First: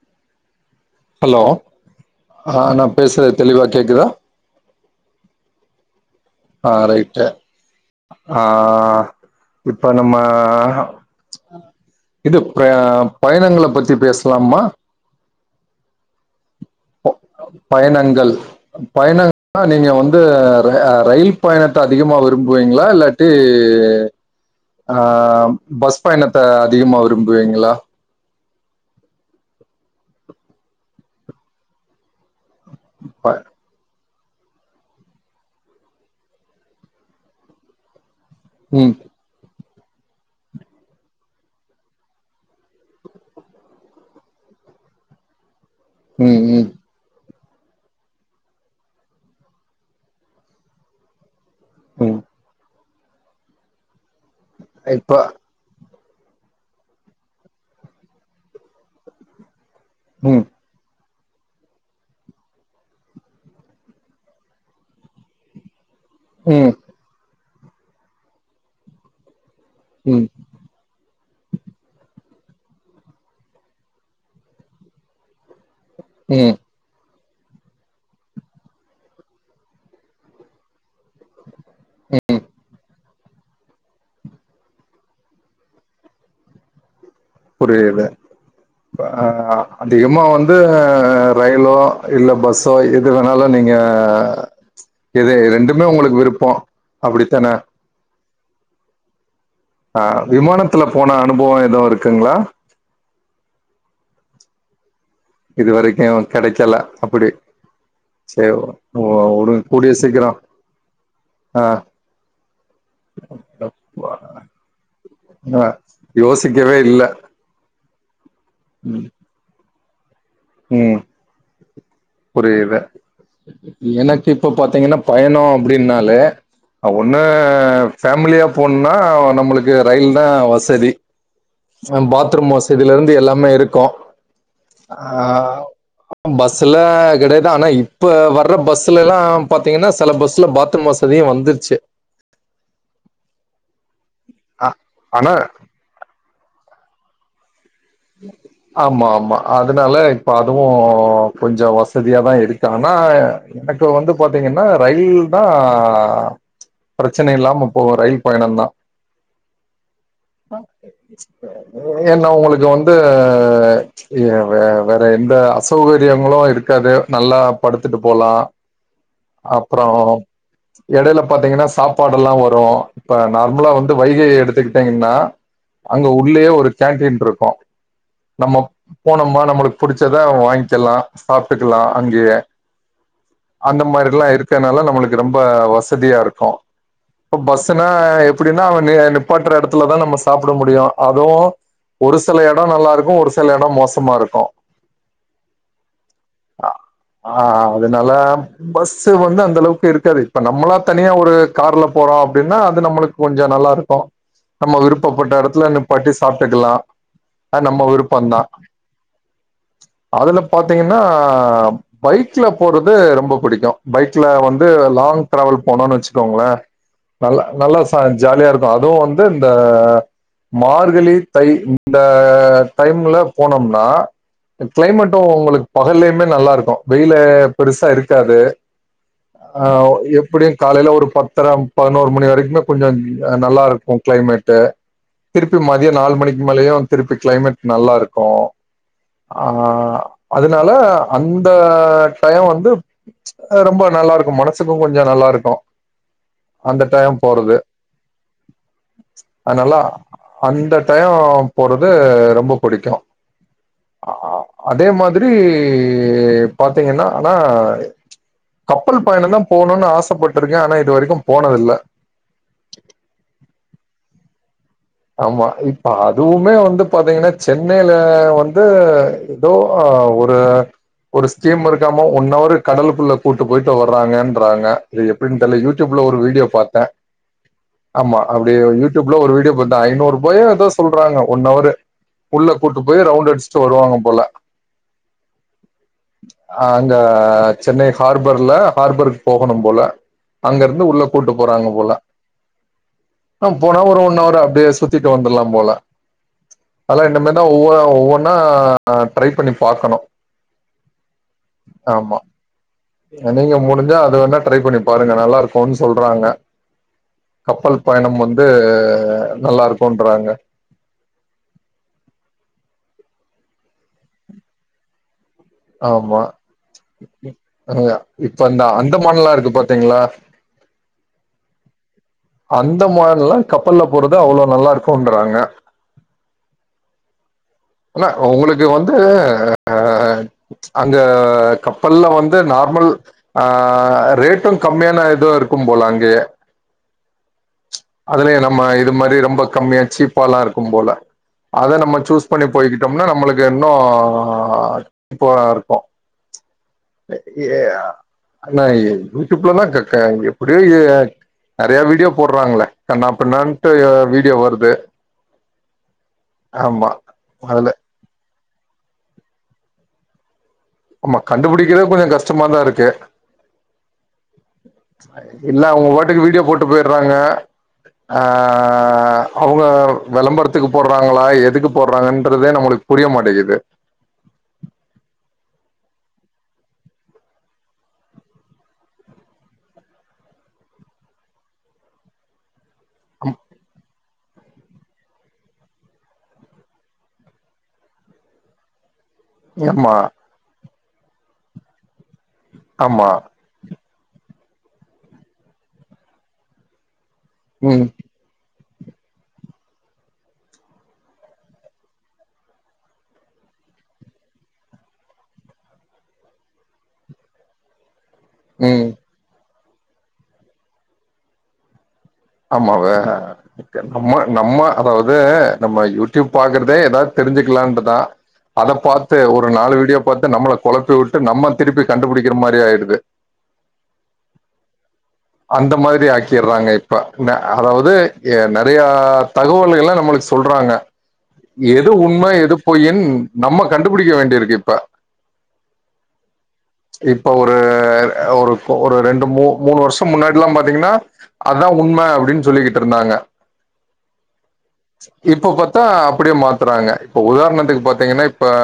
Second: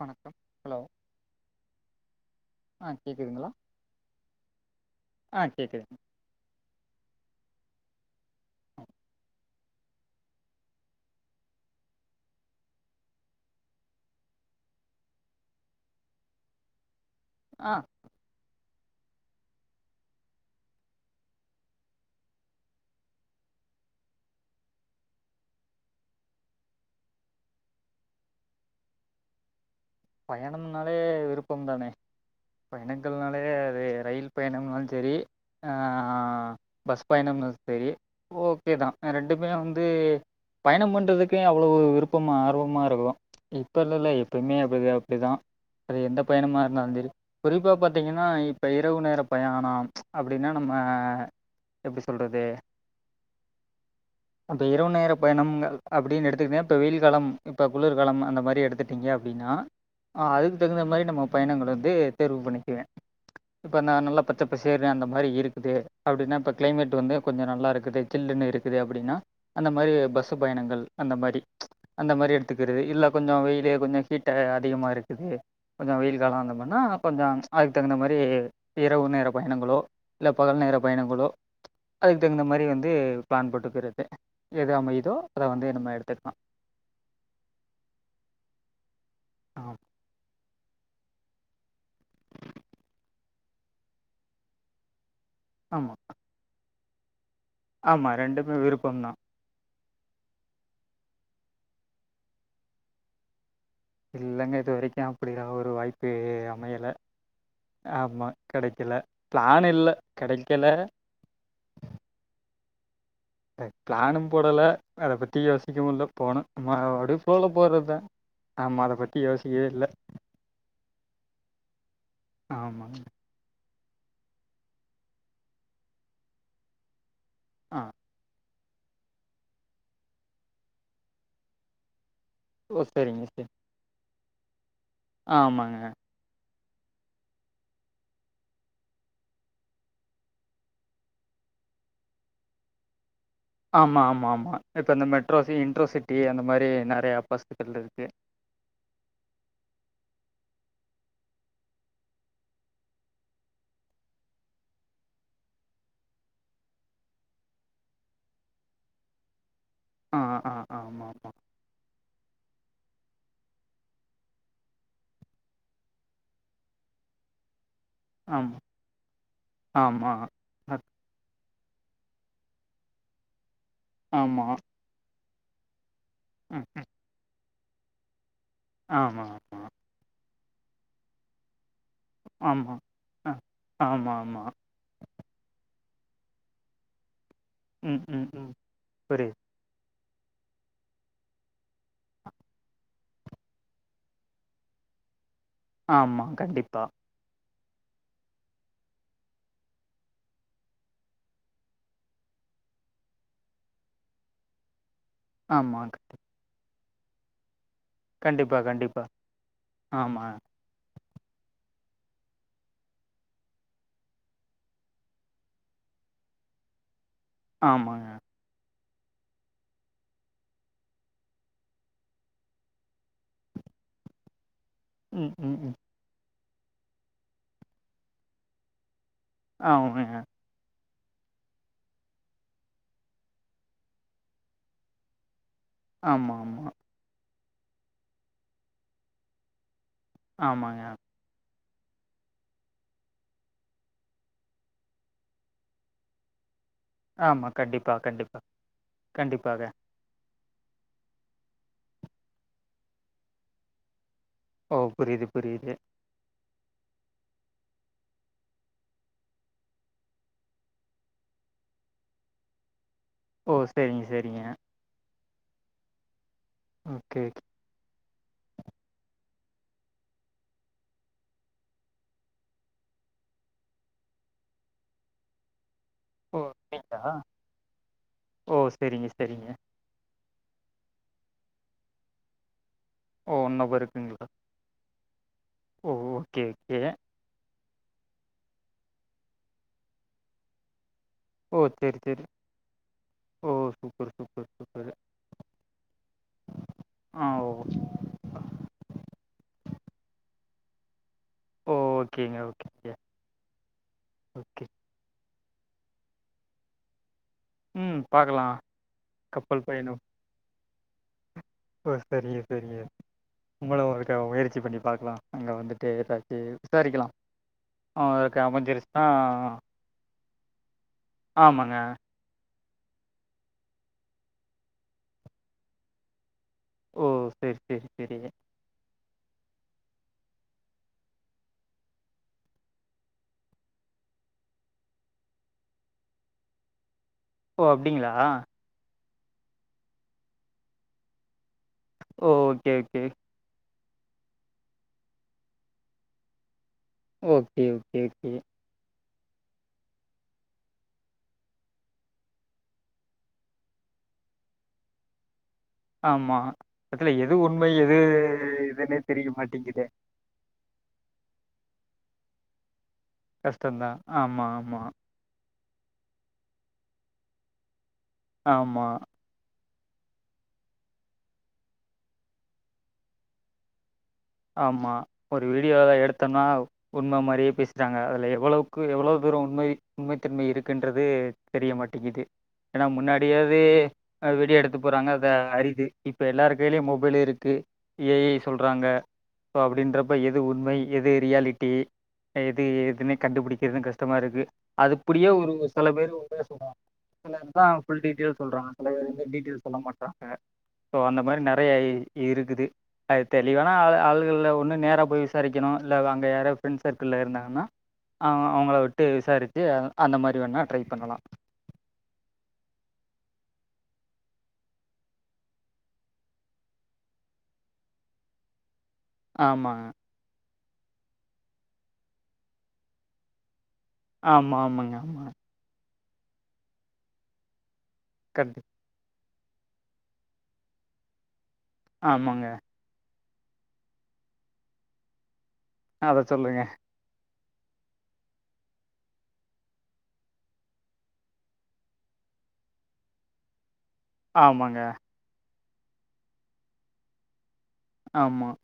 வணக்கம் hello hello ஆ நா பேசுறது தெளிவா கேக்குதா ஆ கேக்குது ஆ ரைட்டு ஆ இப்ப நம்ம இது ப்ரே பயணங்கள பத்தி பேசலாமா போ ஆ பயணங்கள் பயணங்கள்னா நீங்க வந்து ர ரயில் பயணத்தை அதிகமா விரும்புவீங்களா இல்ல டி ஆ பஸ் பயணத்த அதிகமா விரும்புவீங்களா பயணம்னாலே விருப்பம் தானே ப பயணங்கள்னாலே அது ரயில் பயணம்னாலு செரி ஆ பஸ் பயணம்னாலு செரி ஓகே தா ம் ரெண்டுமே வந்து பயணம் பண்றதுக்கே அவ்ளோவு விருப்பமா ஆர்வமா இருக்கு இப்ப இல்லல எப்பமே இப்ப அது அப்டிதா அது எந்த ம் பயணமா ம் இருந்தாலு சேரி குறிப்பா பாத்தீங்கனா இப்போ இரவு நேர பயாணம் அப்டின்னா நம்ம எப்டி ம் சொல்றது அந்த இரவு நேர இப்ப பயணம் அப்டின்னு எடுத்துக்கினா இப்ப வெயில்காலம் இப்ப குளுர்காலம் அந்தமாரி எடுத்துட்டீங்க அப்டின்னா ஆ ம் அதுக்கு தகுந்த மாரி நம்ம பயணங்கள வந்து தேர்வு பண்ணிக்குவே இப்ப நா நல்லா பச்சப்பசேர்னு அந்த மாரி இருக்குது அப்டின்னா இப்போ ம் கிளைமேட் வந்து கொஞ்சோ நல்லா இருக்குது சில்லுன்னு இருக்குது அப்டின்னா அந்த மாரி ம் பஸ்சு பயணங்கள் அந்த மாரி அந்த மாரி எடுத்துக்கிறது இல்ல கொஞ்சோ வெயிலு கொஞசோ ஹீட் அதிகமா இருக்குது கொஞ்சோ வெயில் காலோ அந்த ம் மாரினா கொஞ்சோ அதுக்கு தகுந்த மாரி இரவு நேர பயணங்களோ இல்ல பகல் நேர பயணங்களோ அதுக்கு தகுந்த மாரி வந்து பிளான் போட்டுக்கிறது எத அமையுதோ அத வந்து நம்ம எடுத்துக்கலா புரியல அ ஆ திகமா வந்து ரயிலோ இல்ல பஸ்ஸோ எது வேணாலு நீங்க எது ரெண்டுமே ஆமா உங்களுக்கு விருப்போ அப்டித்தானே ஆமா ரெண்டுமே விருப்பம்தா ஆ விமானத்துல போன அனுபோ எதுவு இருக்குங்ளா இல்லங்க இது வரைக்கு அப்டி இது ஒரு வரைக்கு வாய்ப்பு கெடைக்கல அமையல அப்படி ஆமா சரி கெடைக்கல ஓ பிளான் இல்ல கெடைக்கல அ பிளானும் போடல அத பத்தி ஆ யோசிக்கவு இல்ல போன யோசிக்கவே சும்மா இல்ல அப்டி ப்ளோல போறதா ஆமா அத பத்தி யோசிக்கவே இல்ல ம் புரியல ஆமாங்க. எனக்கு இப்ப பாத்தீங்கன்னா பயனோ அப்டின்னாலே ஒன்னு ஆ ஃபேமிலியா போணுன்னா நம்மளுக்கு ரயில்தா வசதி அம் பாத்ரூம் ஓ! வசதில இருந்து சரிங்க, எல்லாமே சரி. இருக்கு ஆ ஆமாங்க. பஸ்ல கெடையாது ஆனா இப்ப வர்ற பஸ்லலா பாத்தீங்கன்னா சில பஸ்ல பாத்ரூம் வச தியு வந்துருச்சு ஆமா ஆமா ஆமா அ இப்ப இந்த ஆனா மெட்ரோ சி இன்ட்ரோசிட்டி அந்த மாரி நெறைய பசுக்கள்ள இருக்கு [unintelligible] ஆமா ஆமா அதனால இப்ப அதுவு கொஞ்ச வசதியாதா இருக்கு ஆனா எனக்கு வந்து பாத்தீங்கன்னா ரயில் தா பிரச்சனை இல்லாம போக ரயில் பயணந்தா ஆ, ஆ, ஆமாமா. ஏன்னா உங்களுக்கு வந் து ஏ வே வேற எந்த அசௌகரியங்களு இருக்காது நல்லா படுத்துட்டு போலா ஆமா, அப்பறோ ஆமா. அ எடையில பாத்தீங்கன்னா சாப்பாடெல்லா வரு இப்ப நார்மலா வந்து வைகை ஆமா. எடுத்துக்கிட் டிங்கன்னா அங்க உள்ளயே ம். ஒரு கேன்டீன் இருக்கு நம்ம ஆமா, போனமா ஆமா. நம்மளுக்கு புடிச்சதா வாங்க்கலா சாப்ட்டுக்கலா அங்கயே ஆமா. அ. அந்த ஆமா, மாரிலா ஆமா. இருக்கிறனால நம்மளுக்கு ரொம்ப வசதியா இருக்கு இப்ப பஸ்னா ம், ம், ம். எப்படின்னா அவ நி புரியுது. நிப்பாட்ற எடத்துலதா நம்ம சாப்பட முடியு அதுவு ஒரு சில எ ட நல்லாருக்கு ஒரு சில எட மோசமா இருக்கு ஆமா கண்டிப்பா ஆ அதனால பஸ்சு வந்து அந்தளவுக்கு இருக்காது இப்ப நம்மளா தனியா ஒரு கார்ல போறோ அப்படின்னா அது நம்மளுக்கு கொஞ்ஜோ நல்லாருக்கு நம்ம விருப்பப்பட்ட எடத்துல ஆமா. நிப்பாட்டி சாப்ட்டுக்கலா அது நம்ம விருப்பந்தா கண்டிப்பா, கண்டிப்பா. ஆமா, அதுல பாத்தீங்கன்னா பைக்ல போறது ரொம்ப புடிக்கு பைக்ல வந்து லாங் ட்ராவல் போணுனு வச்சுக்கோங்களே நல்லா நல்லா ச ஆமாங்க. ஜாலியா இருக்கு அதுவு வந்து இந்த மார்கழி தை இந்த டைம்ல போனோம்னா க்ளைமேட்டு ம், ம், உங்களுக்கு ம். பகல்லயுமே நல்லாருக்கு வெயிலு பெருசா இருக்காது ஆ ஆமாங்க. எப்படியு காலையில ஒரு பத்தர பதினோரு மணி வரைக்குமே கொஞ்ச நல்லாருக்கு க்ளைமேட்டு திருப்பி மதிய நாலு ஆமா, மணிக்கு ஆமா. மேலயு திருப்பி க்ளைமேட் நல்லாருக்கு ஆ அதனால ஆமாங்க. அந்த டய வந்து ஆ ரொம்ப நல்லாருக்கு மனசுக்கு கொஞ்ச நல்லாருக்கு அந்த டைம் ஆமா. போறது கண்டிப்பா, கண்டிப்பா. கண்டிப்பாக. அனால அந்த டயம் போறது ரொம்ப புடிக்கு ஆ ஓ! அதே புரியுது, மாதிரி புரியுது. பாத்தீங்கன்னா ஆனா கப்பல் பயணந்தா போணும்னு ஆசைப்பட்டுருக்கே ஆனா இது வரைக்கு போனதில்ல ஓ சரிங்க சரிங்க ஆமா இப்ப அதுவுமே வந்து ஓகே, பாத்தீங்கன்னா ஓகே. சென்னைல வந்து ஏதோ ஒரு ஒரு ஸ்கீம் இருக்காம ஒன் அவரு கடலக்குள்ள கூட்டு போயிட்டு வர்றாங்கன்றாங்க அதே எப்படினு தெர்ல யூட் டியூப்ல ஒரு ஓ! வீடியோ பாரத்தே அப்படிங்களா? ஆமா ஓ! அப்டியே சரிங்க, யூடியூப்ல ஒரு சரிங்க. வீடியோ பாத் ஐநூரூபாயோ ஏதோ சொல்றாங்க ஒன் அவரு உள்ள கூட்டு போய் ரவுண்ட் ஓ! அடிச்சுட்டு ஹவர் வருவாங்க போல இருக்குங்களா? ஓ! Okay, okay. அங்க சென்னை ஹார்பர்ல ஹார்பருக்கு போகணும் போல அங்கருந்து உள்ள கூட்டு ஓ! போறாங்க போல சரி, சரி. அ ஓ! போனே ஒரு சூப்பர், ஒன்ன அவரு சூப்பர், து சூப்பர். சுத்திட்டு வந்தர்லா போல தல ஆ, இன்னுமே தா ஓ. ஒவ்வ ஒவ்வ நா ட்ரை பண்ணி பாக்கணு ஓ! ஆமா ஓகேங்க, ஓகேங்க. நீங்க முடிஞ்சா அது வோனா ட்ரை ஓகே. பண்ணி பாருங்க நல்லா இருக்குன் சொல்றாங்க கப்பல் ம், பயணம் வந்து பார்க்கலாம். நல்லா கப்பல் பயணம். இருக்குன்றாங்க ஓ சரிங்க சரிங்க உங்கள ஒருக்க முயற்சி பண்ணி பாக்லா அங்க வந்துட்டு ஆமா ஏதாச்சி விசாரிக்கலா அவக்கு அமஞ்சிருச்சின்னா ஆ திங்ளா ஆமாங்க அந்தமான்ல கப்பல்ல போறது அவ்ளோ நல்லா இருக்குன்றாங்க ஓ சேர் ஆனா உங்களுக்கு வந்து அங்க கப்பல்ல வந்து நார்மல் ஆ ரேட்டும் கம்மியான ஏதோ இருக்கும் போல அங்கே ஓ அப்படிங்களா அதுலே நம்ம இது மாரி ரொம்ப கம்மியா சீப்பாலா இருக்கும் போல அத நம்ம சூஸ் ஓ பண்ணி ஓகே ஓகே போய்கிட்டோம்னா நம்மளுக் இன்னு அ ப்பர இருக்கு ஏ ஓகே அ ஓகே ஓகே என்னா ஏய் யூடியூப்லனா க க எப்டியோ எ நறைய வீடியோ போர்றாங்ள கண்ணா பின்னான்ட்டு வீடியோ வருது ஆமா ஆமா அதுல எது அதுல உண்மை எது இதுன்னே தெரிய மாட்டிங்குது ஆமா கண்டுபிடிக்கதே கொஞ்ச கஷ்டமாதா இருக்கு கஷ்டந்தா ஆமா ஆமா இல்ல அவுங்க பாட்டுக்கு வீடியோ போட்டு போய்றாங்க ஆ ஆமாம் ஆ அவுங்க வெளம்பரத்துக்கு போர்றாங்ளா எதுக்கு போர்றாங்கன்றதே நம்மளுக்க புரிய மாட்டடிகிகுது ஆமா ஒரு வீடியோவ எடுத்தன்னா உண்ம மாரியே பேசுறாங்க அதுல எவளோக்கு எவ்ளோ பேரு உண்மை உண்மைத்தன்மை இருக்குன்றது தெரிய மாட்டிகிது ஏன்னா முன்னாடியாது விடியோ எடுத்து போறாங்க அத அரிது இப்போ எல்லாரு கைலியு மொபைல இருக்கு ஏஐ சொல்றாங்க இப்ப ஆமா அப்டின்றப்ப எது உண்மை எது ரியாலிட்டி எது ஆமா எதுனே கண்டுபுடிக்கிறது கஷ்டமா இருக்கு அது அப்டியே ஒரு சில பேரு உதாசின சிலர் தா ம் ஃபுல் டீட்டெயல்ஸ் சொல்றாங்க சில பேர் இருந்து டீட்டெயஸ் சொல்ல மாட்டாங்க சோ அந்த மாரி நறைய இ இருக்குது அது தெளிவானா ஆள் இதுல ஒன்னு நேர போய் விசாரிக்கணு இல்ல அங்க யாரா ஃப்ரெண்ட் சர்க்கிள்ள இருந்தாங்கன்னா அவ அவங்கள ம் விட்டு விசாரிச்சு அந்த மாரி வேணா ட்ரை பண்ணலா ஆமாவே நம்ம நம்ம அதாவது நம்ம யூடியூப் பாக்குறதே ஏதாவது தெரிஞ்சுக்கலான்ட்டுதா அத பாத்து ஒரு நாலு ஆமாங்க வீடியோ பாத்து நம்மள கொழப்பி விட்டு நம்ம திருப்பி கண்டுபிடிக்கிற மாரி ஆயிடுது ஆமா ஆமாங்க அந்த மாரி ஆக்கிறாங்க இப்ப அதாவது கண்டி நறைய தகவல் எல்லா நம்மளுக்கு சொல்றாங்க எது உண்ம ஆமாங்க எது பொய்யின் நம்ம கண்டுபிடிக்க வேண்டியிருக்கு இப்ப அத சொல்லுங்க இப்ப ஒரு ஒரு ஒரு ரெண்டு மூ மூணு வருஷ முன்னாடில்லா பாத்தீங்கன்னா அதா உண்ம அப்டின்னு சொல்லிகிட்டு இருந்தாங்க ஆமாங்க இப்ப பத்தா அப்டியே மாத்துறாங்க இப்ப உதாரணத்துக்கு பாத்தீங்கன்னா இப்ப ஆமாம்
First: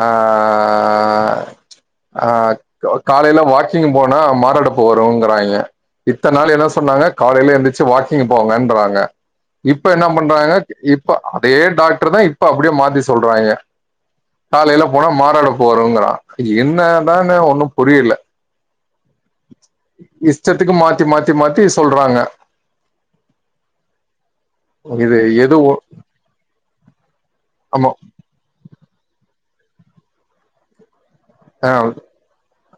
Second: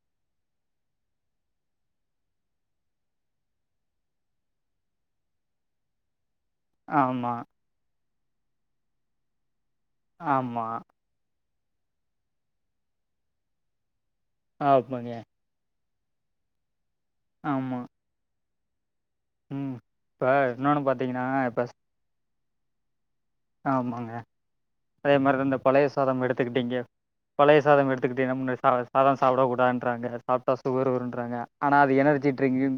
ஆ ஆ ஆ ஆ காலையில வாக்கிங் போனா மார் அடப்பு வந் துருங்கறாங்க இத்த நாள் என்ன சொன்னாங்க ஆமாம் காலையில எந்துருச்சு வாக்கிங் போங்கன்றாங்க இப்ப என்ன பண்றாங்க ஆமாம் இப்ப அதே டாக்டர் தா இப்ப அப்டியே மாத்தி சொல்றாங்க காலையில போனா ஆமாங்க மாறாடப்பு வருங்கறா என்னதானு ஒன்னும் ஆமாம் புரியல ம் இப்போ இஷ்டத்துக்கு இன்னொன்று மாத்தி பார்த்தீங்கன்னா மாத்தி மாத்தி இப்போ சொல்றாங்க ஆமாங்க அதே இது எது மாரின்ந்த ஒ பலய சாதம் எடுத்துக்கிட்டீங்க பலய ஆமா சாதம் எடுத்துக் தெனமு இந்த சா சாதம் சாப்ட கூடான்றாங்க சாப்டா சுகர் வருன்றாங்க ஆ ஆனா அது எனர்ஜி ட்ரிங்க்னு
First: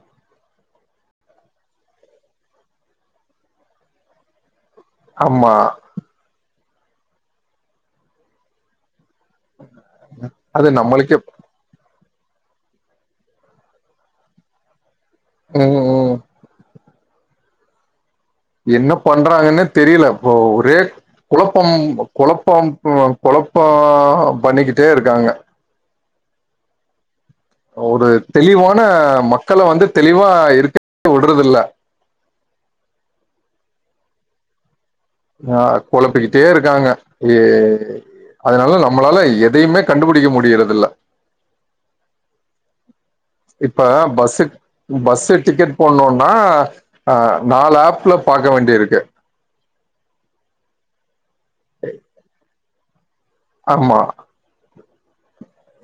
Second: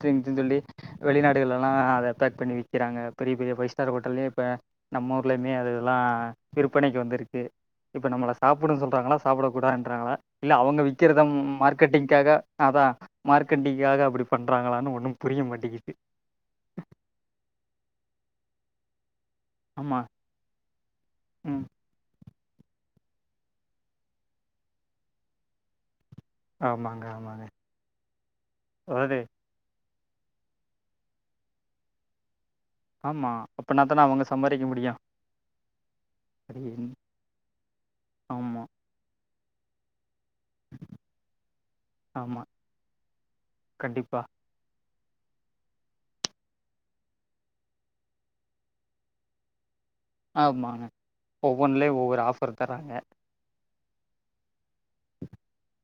ட்ரிங்ஸ்ஸுனு சொல்லி வெளிநாடுகள்ல்லா அத பேக் பண்ணி விக்கிறாங்க பெரிய பெரிய ஃபைவ் ஸ்டார் ஹோட்டல்லயு இப்ப நம்ம ஊர்லையுமே ஆமா அதெல்லா விற்பனைக்கு வந்திருக்கு இப்போ நம்மள சாப்டுனு சொல்றாங்களா சாப்படக்கூடாது றாங்களா இல்ல அது அவுங்க நம்மளுக்கே விக்கிறதம் மார்க் மார்கெட்டிங்காக அதா மார்க்கெட்டிங்க்காக அப்டி பண்றாங்களானு ஒண்ணு புரிய ம் மாட்டேங்கிது ம் என்ன பண்றாங்கன்னு தெரில ஆமாம் இப்ப ஒரே ம் குழப்பம் கொழப்பம் போ கொழப்போம் பண்ணிக்கிட்டே இருக்காங்க ஆமாங்க ஆமாங்க ஒரு தெளிவான அதாவது மக்கள வந்து தெளிவா இருக்க விடுறதில்ல ஆமா அப்னாத்தானா அவுங்க சம்பாரிக்க முடியு ஆ கொலப்பிக்கிட்டே இருக்காங்க ஏ ஆமாம் அதனால நம்பளால எதயுமே கண்டுபுடிக்க முடியறது இல்ல ஆமா இப்ப பஸ்ஸுக் பஸ்ல டிக்கெட் போடுணோன்னா ஆ நாலு ஆப்ல பாக்க வேண்டியிருக்கு ஆமாங்க ஒவ்வொன்லே ஒவ்வொரு ஆஃபர் தர்ராங்க ஆமா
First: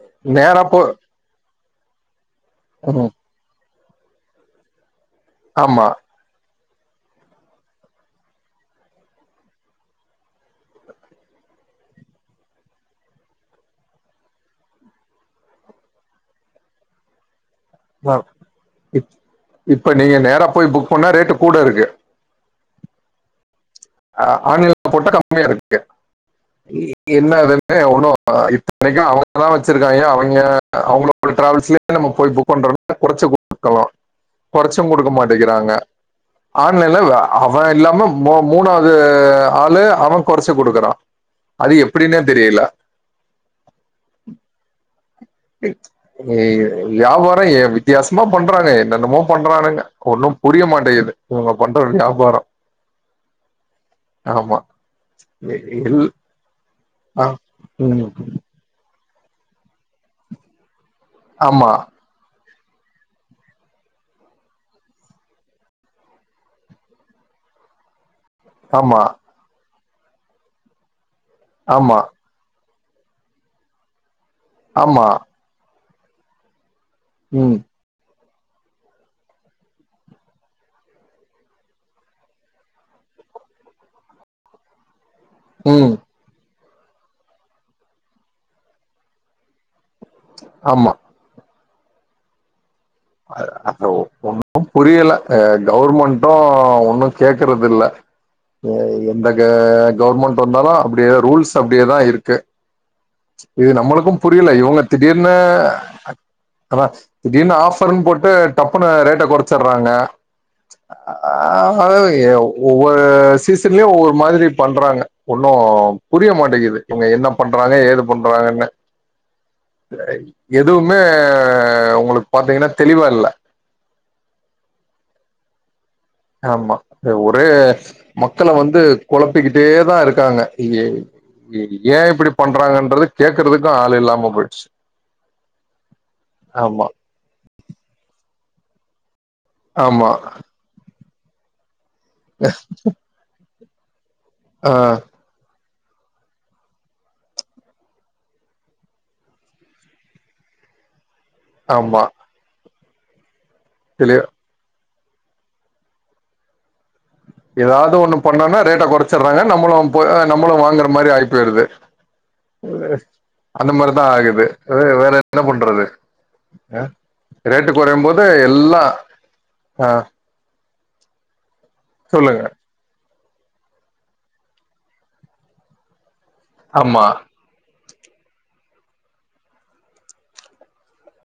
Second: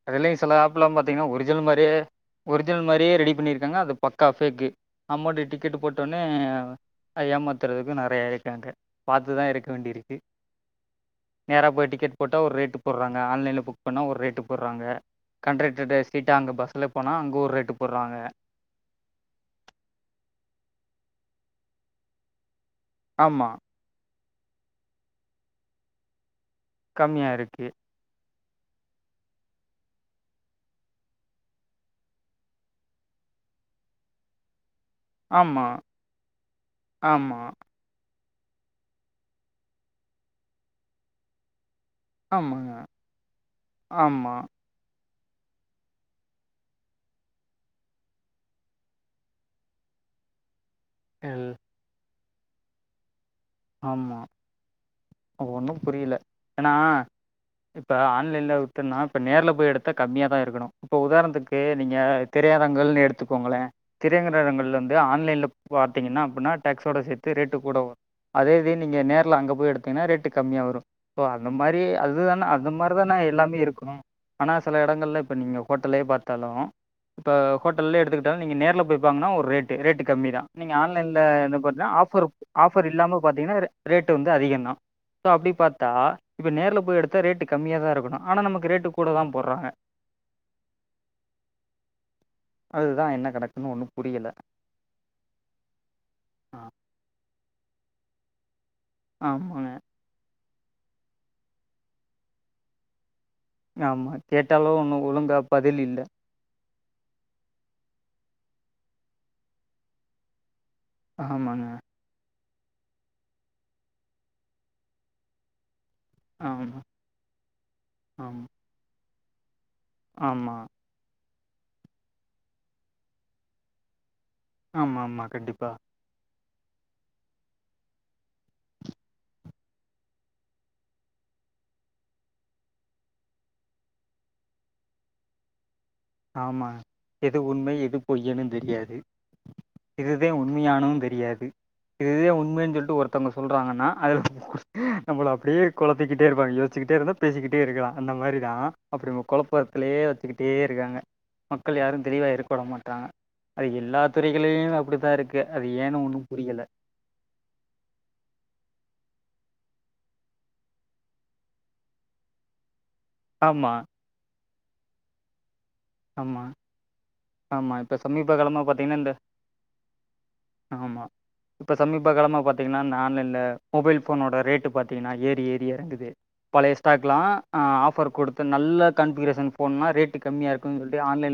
அதுலயே செல நேரா போ ஆப்லா பாத்தீங்கனா ஒரிஜினல் மாரியே ஒரிஜினல் ம் மாரியே ரெடி பண்ணிருக்காங்க அது பக்கா ஃபேக்கு நம்பாட்டு டிக்கெட்டு ஆமா போடோன் னே அ ஏமாத்துறதுக்கு நறைய இருக்காங்க பாத்துதா இருக்க வேண்டி இருக்கு நேரா போய் டிக்கெட் போட்ட ஒரு ரேட்டு போட்றாங்க ஆன்லைன்ல புக் பண்ண ஒரு ரேட்டு போட்றாங்க கண்ட்ரெக்ட சீட்டா அங்க பஸ்ல போனா அங்க ஒரு ரேட்டு போடுறாங்க. அ இப் இப்ப நீங்க நேரா போய் புக் பண்ணா ரேட்டு கூட இருக்கு ஆமா அ ஆன்லைன்ல போட்டா கம்மியா இருக்கு கம்மியா என்ன இருக்கு. எதுமே ஒணோ அ இத்தனைக்கோ அவுங்கதா வச்சிருக்காய்ங்க அவைங்க அவுங்களோட டிராவல்ஸ்லயே நம்ம போய் புக் பண்றோம்ன கொறச்சு குடுக்கலா கொறச்சு குடுக் க ஆமா, மாட்டிக்கிறாங்க ஆன்லைன்ல ஆமா, அவன் இல்லாம மோ மூணாவது ஆளு அவ கொறச்சி குடுக்குறா அது எப்டினே தெரியல ஆமாங்க, ஆமா த் ஏ வியாபாரோ ஏ வித்தியாசமா பண்றாங்க என்னென்னமோ பண்றானுங்க ஒன்னு புரிய மாட்டேகுது எல் இவுங்க பண்ற வியாபாரோ ஆமா ஒன்னு எல் புரியல ஏனா ஆ இப்போ ம் ஆன்லைன்ல எத்தனா இப்ப நேர்ல போய் எடுத்தா கம்மியா தா இருக்கணு இப்போ உதாரணத்துக்கு ஆமா நீங்க திரையரங்கள்னு எடுத்துக்கோங்களே திரையங்கரங்கள்ள வந்து ஆன்லைன்ல பாத்தீங்கன்னா அப்டினா டேக்ஸ்சோட சேத்து ரேட்டு கூட வரு அதே இதே நீங்க ஆமா நேர்ல அங்க போய் எடுத்தீங்கனா ரேட்டு கம்மியா வரு இப்போ அந்த மாரி ஆமா அதுதானே அந்த மா தான எல்லாமே இருக்கு ஆனா சில ஆமா எடங்கள்ல இப்ப நீங்க ஹோட்டலே பாத்தாலு இப்ப ம் ஹோட் டலே எடுத்துக்கிட்டாலு நீங்க நேர்ல போய் பாங்கனா ஒரு ரேட்டு ரேட்டு கம்மி தா நீங்க ஆன்லைன்ல இது பண்ணா ஆஃபர் போ ஆஃபர் இல்லாம பா்த்தீங்கனா ரே ரேட்டு வந்து அதிகோ தா சோ அப்டி பாத்தா ம் இப்போ நேர் ல போய் எடுத்தா ரேட்டு கம்மியா தா இருகணு ஆனா நமக்கு ரேட்டு கூட தா போற்றாங்க ஆமா அதுதா என்ன கணக்குன்னு அது ஒண்ணும் புரியல புரியல அ கவுர்மெண்டு ஆ. ஒன்னு கேக்குறது இல்ல [unintelligible] எந்த ஆமாங்க கவுர்மெண்டு வந்தாலு அப்டியே ரூல்ஸ் அப்டியேதா இருக்கு இது ஆமா நம்மளுக்கும் புரியல கேட்டாலும் இவுங்க ஒன்றும் திடீர்னு ஒழுங்கா பதில் இல்லை அ அத திடீர்னு ஆஃபர்னு போட்டு டப்புன்னு ரேட்ட கொறச்சுட்றாங்க ஆ ஆமாங்க க எ உ ஒவ்வொரு சீசன்லையு ஒவ்வொரு மாதிரி பண்றாங்க ஒன்னு புரிய மாட்டிங்குது ஆமா இவுங்க என்ன பண்றாங்க ஏது ஆமா பண்றாங்கன்னு ஆமா எதுவுமே உங்களுக்கு பாத்தீங்கனா தெளிவா இல்ல ஆமா ஆமா கண்டிப்பாக ஆமா ஒரே மக்கள வந்து கொலப்பிக்கிட்டே தா இருக்காங்க இங்கே ஏ இப்டி பண்றாங்கன்றது கேக்குறதுக்கு ஆள் இல்லாம போயிடுச்சு ஆமா எது உண்மை எது பொய்யுனு தெரியாது ஆமா இதுதே உண் மியானு தெரியாது இதுதே உண்ம சொல்டு ஒருத்தவங்க சொல்றாங்கனா அது ஆ நம்மல அப்டியே கொழுத்திக்கிட்டே இருப்பாங்க யோசிச்சுகிட்டே இருந்தா பேசிக்கிட்டே இருக்கா அந்த மாரி தா அப்டி கொழப்பத்லேயே வச்சுக்கிட்டே இருக்காங்க மக்கள் யாரு ஆமா தெளிவா இருக்க விட மாட்றாங்க அது எல்லா தெளி துறைகளிளு அப்டிதா இருக்கு அது ஏன்னு ஒன்னும் புரியல ஏதாவது ஒண்ணு பண்ணோனா ரேட்ட கொறச்சிடுறாங்க நம்மளு போ நம்மளு வாங்குற மாரி ஆயி போயிருது அந்த ஆமா மாரிதா ஆகுது வே வேற என்ன பண்றது ஆமா ரேட்டு ஆமா இப்ப குறையும் போது சமீப காலமா எல்லா பாத்தீங்கன்னா இந்த ஆ ஆமா இப்ப சமீப காலம சொல்லுங்க பாத்தீங் கனா ஆன்லைன்ல மொபைல் போனோட ரேட்டு பாத்தீங்கனா ஏறி ஏறி இறங்குது பழைய ஆமா ஸ்டாக்லா ஆ ஆஃபர் கொடுத்த நல்ல கன்பிகரேஷன் போன்ன ரேட் கம்மியா இருக்கும் சொல்டு ஆன்லைன்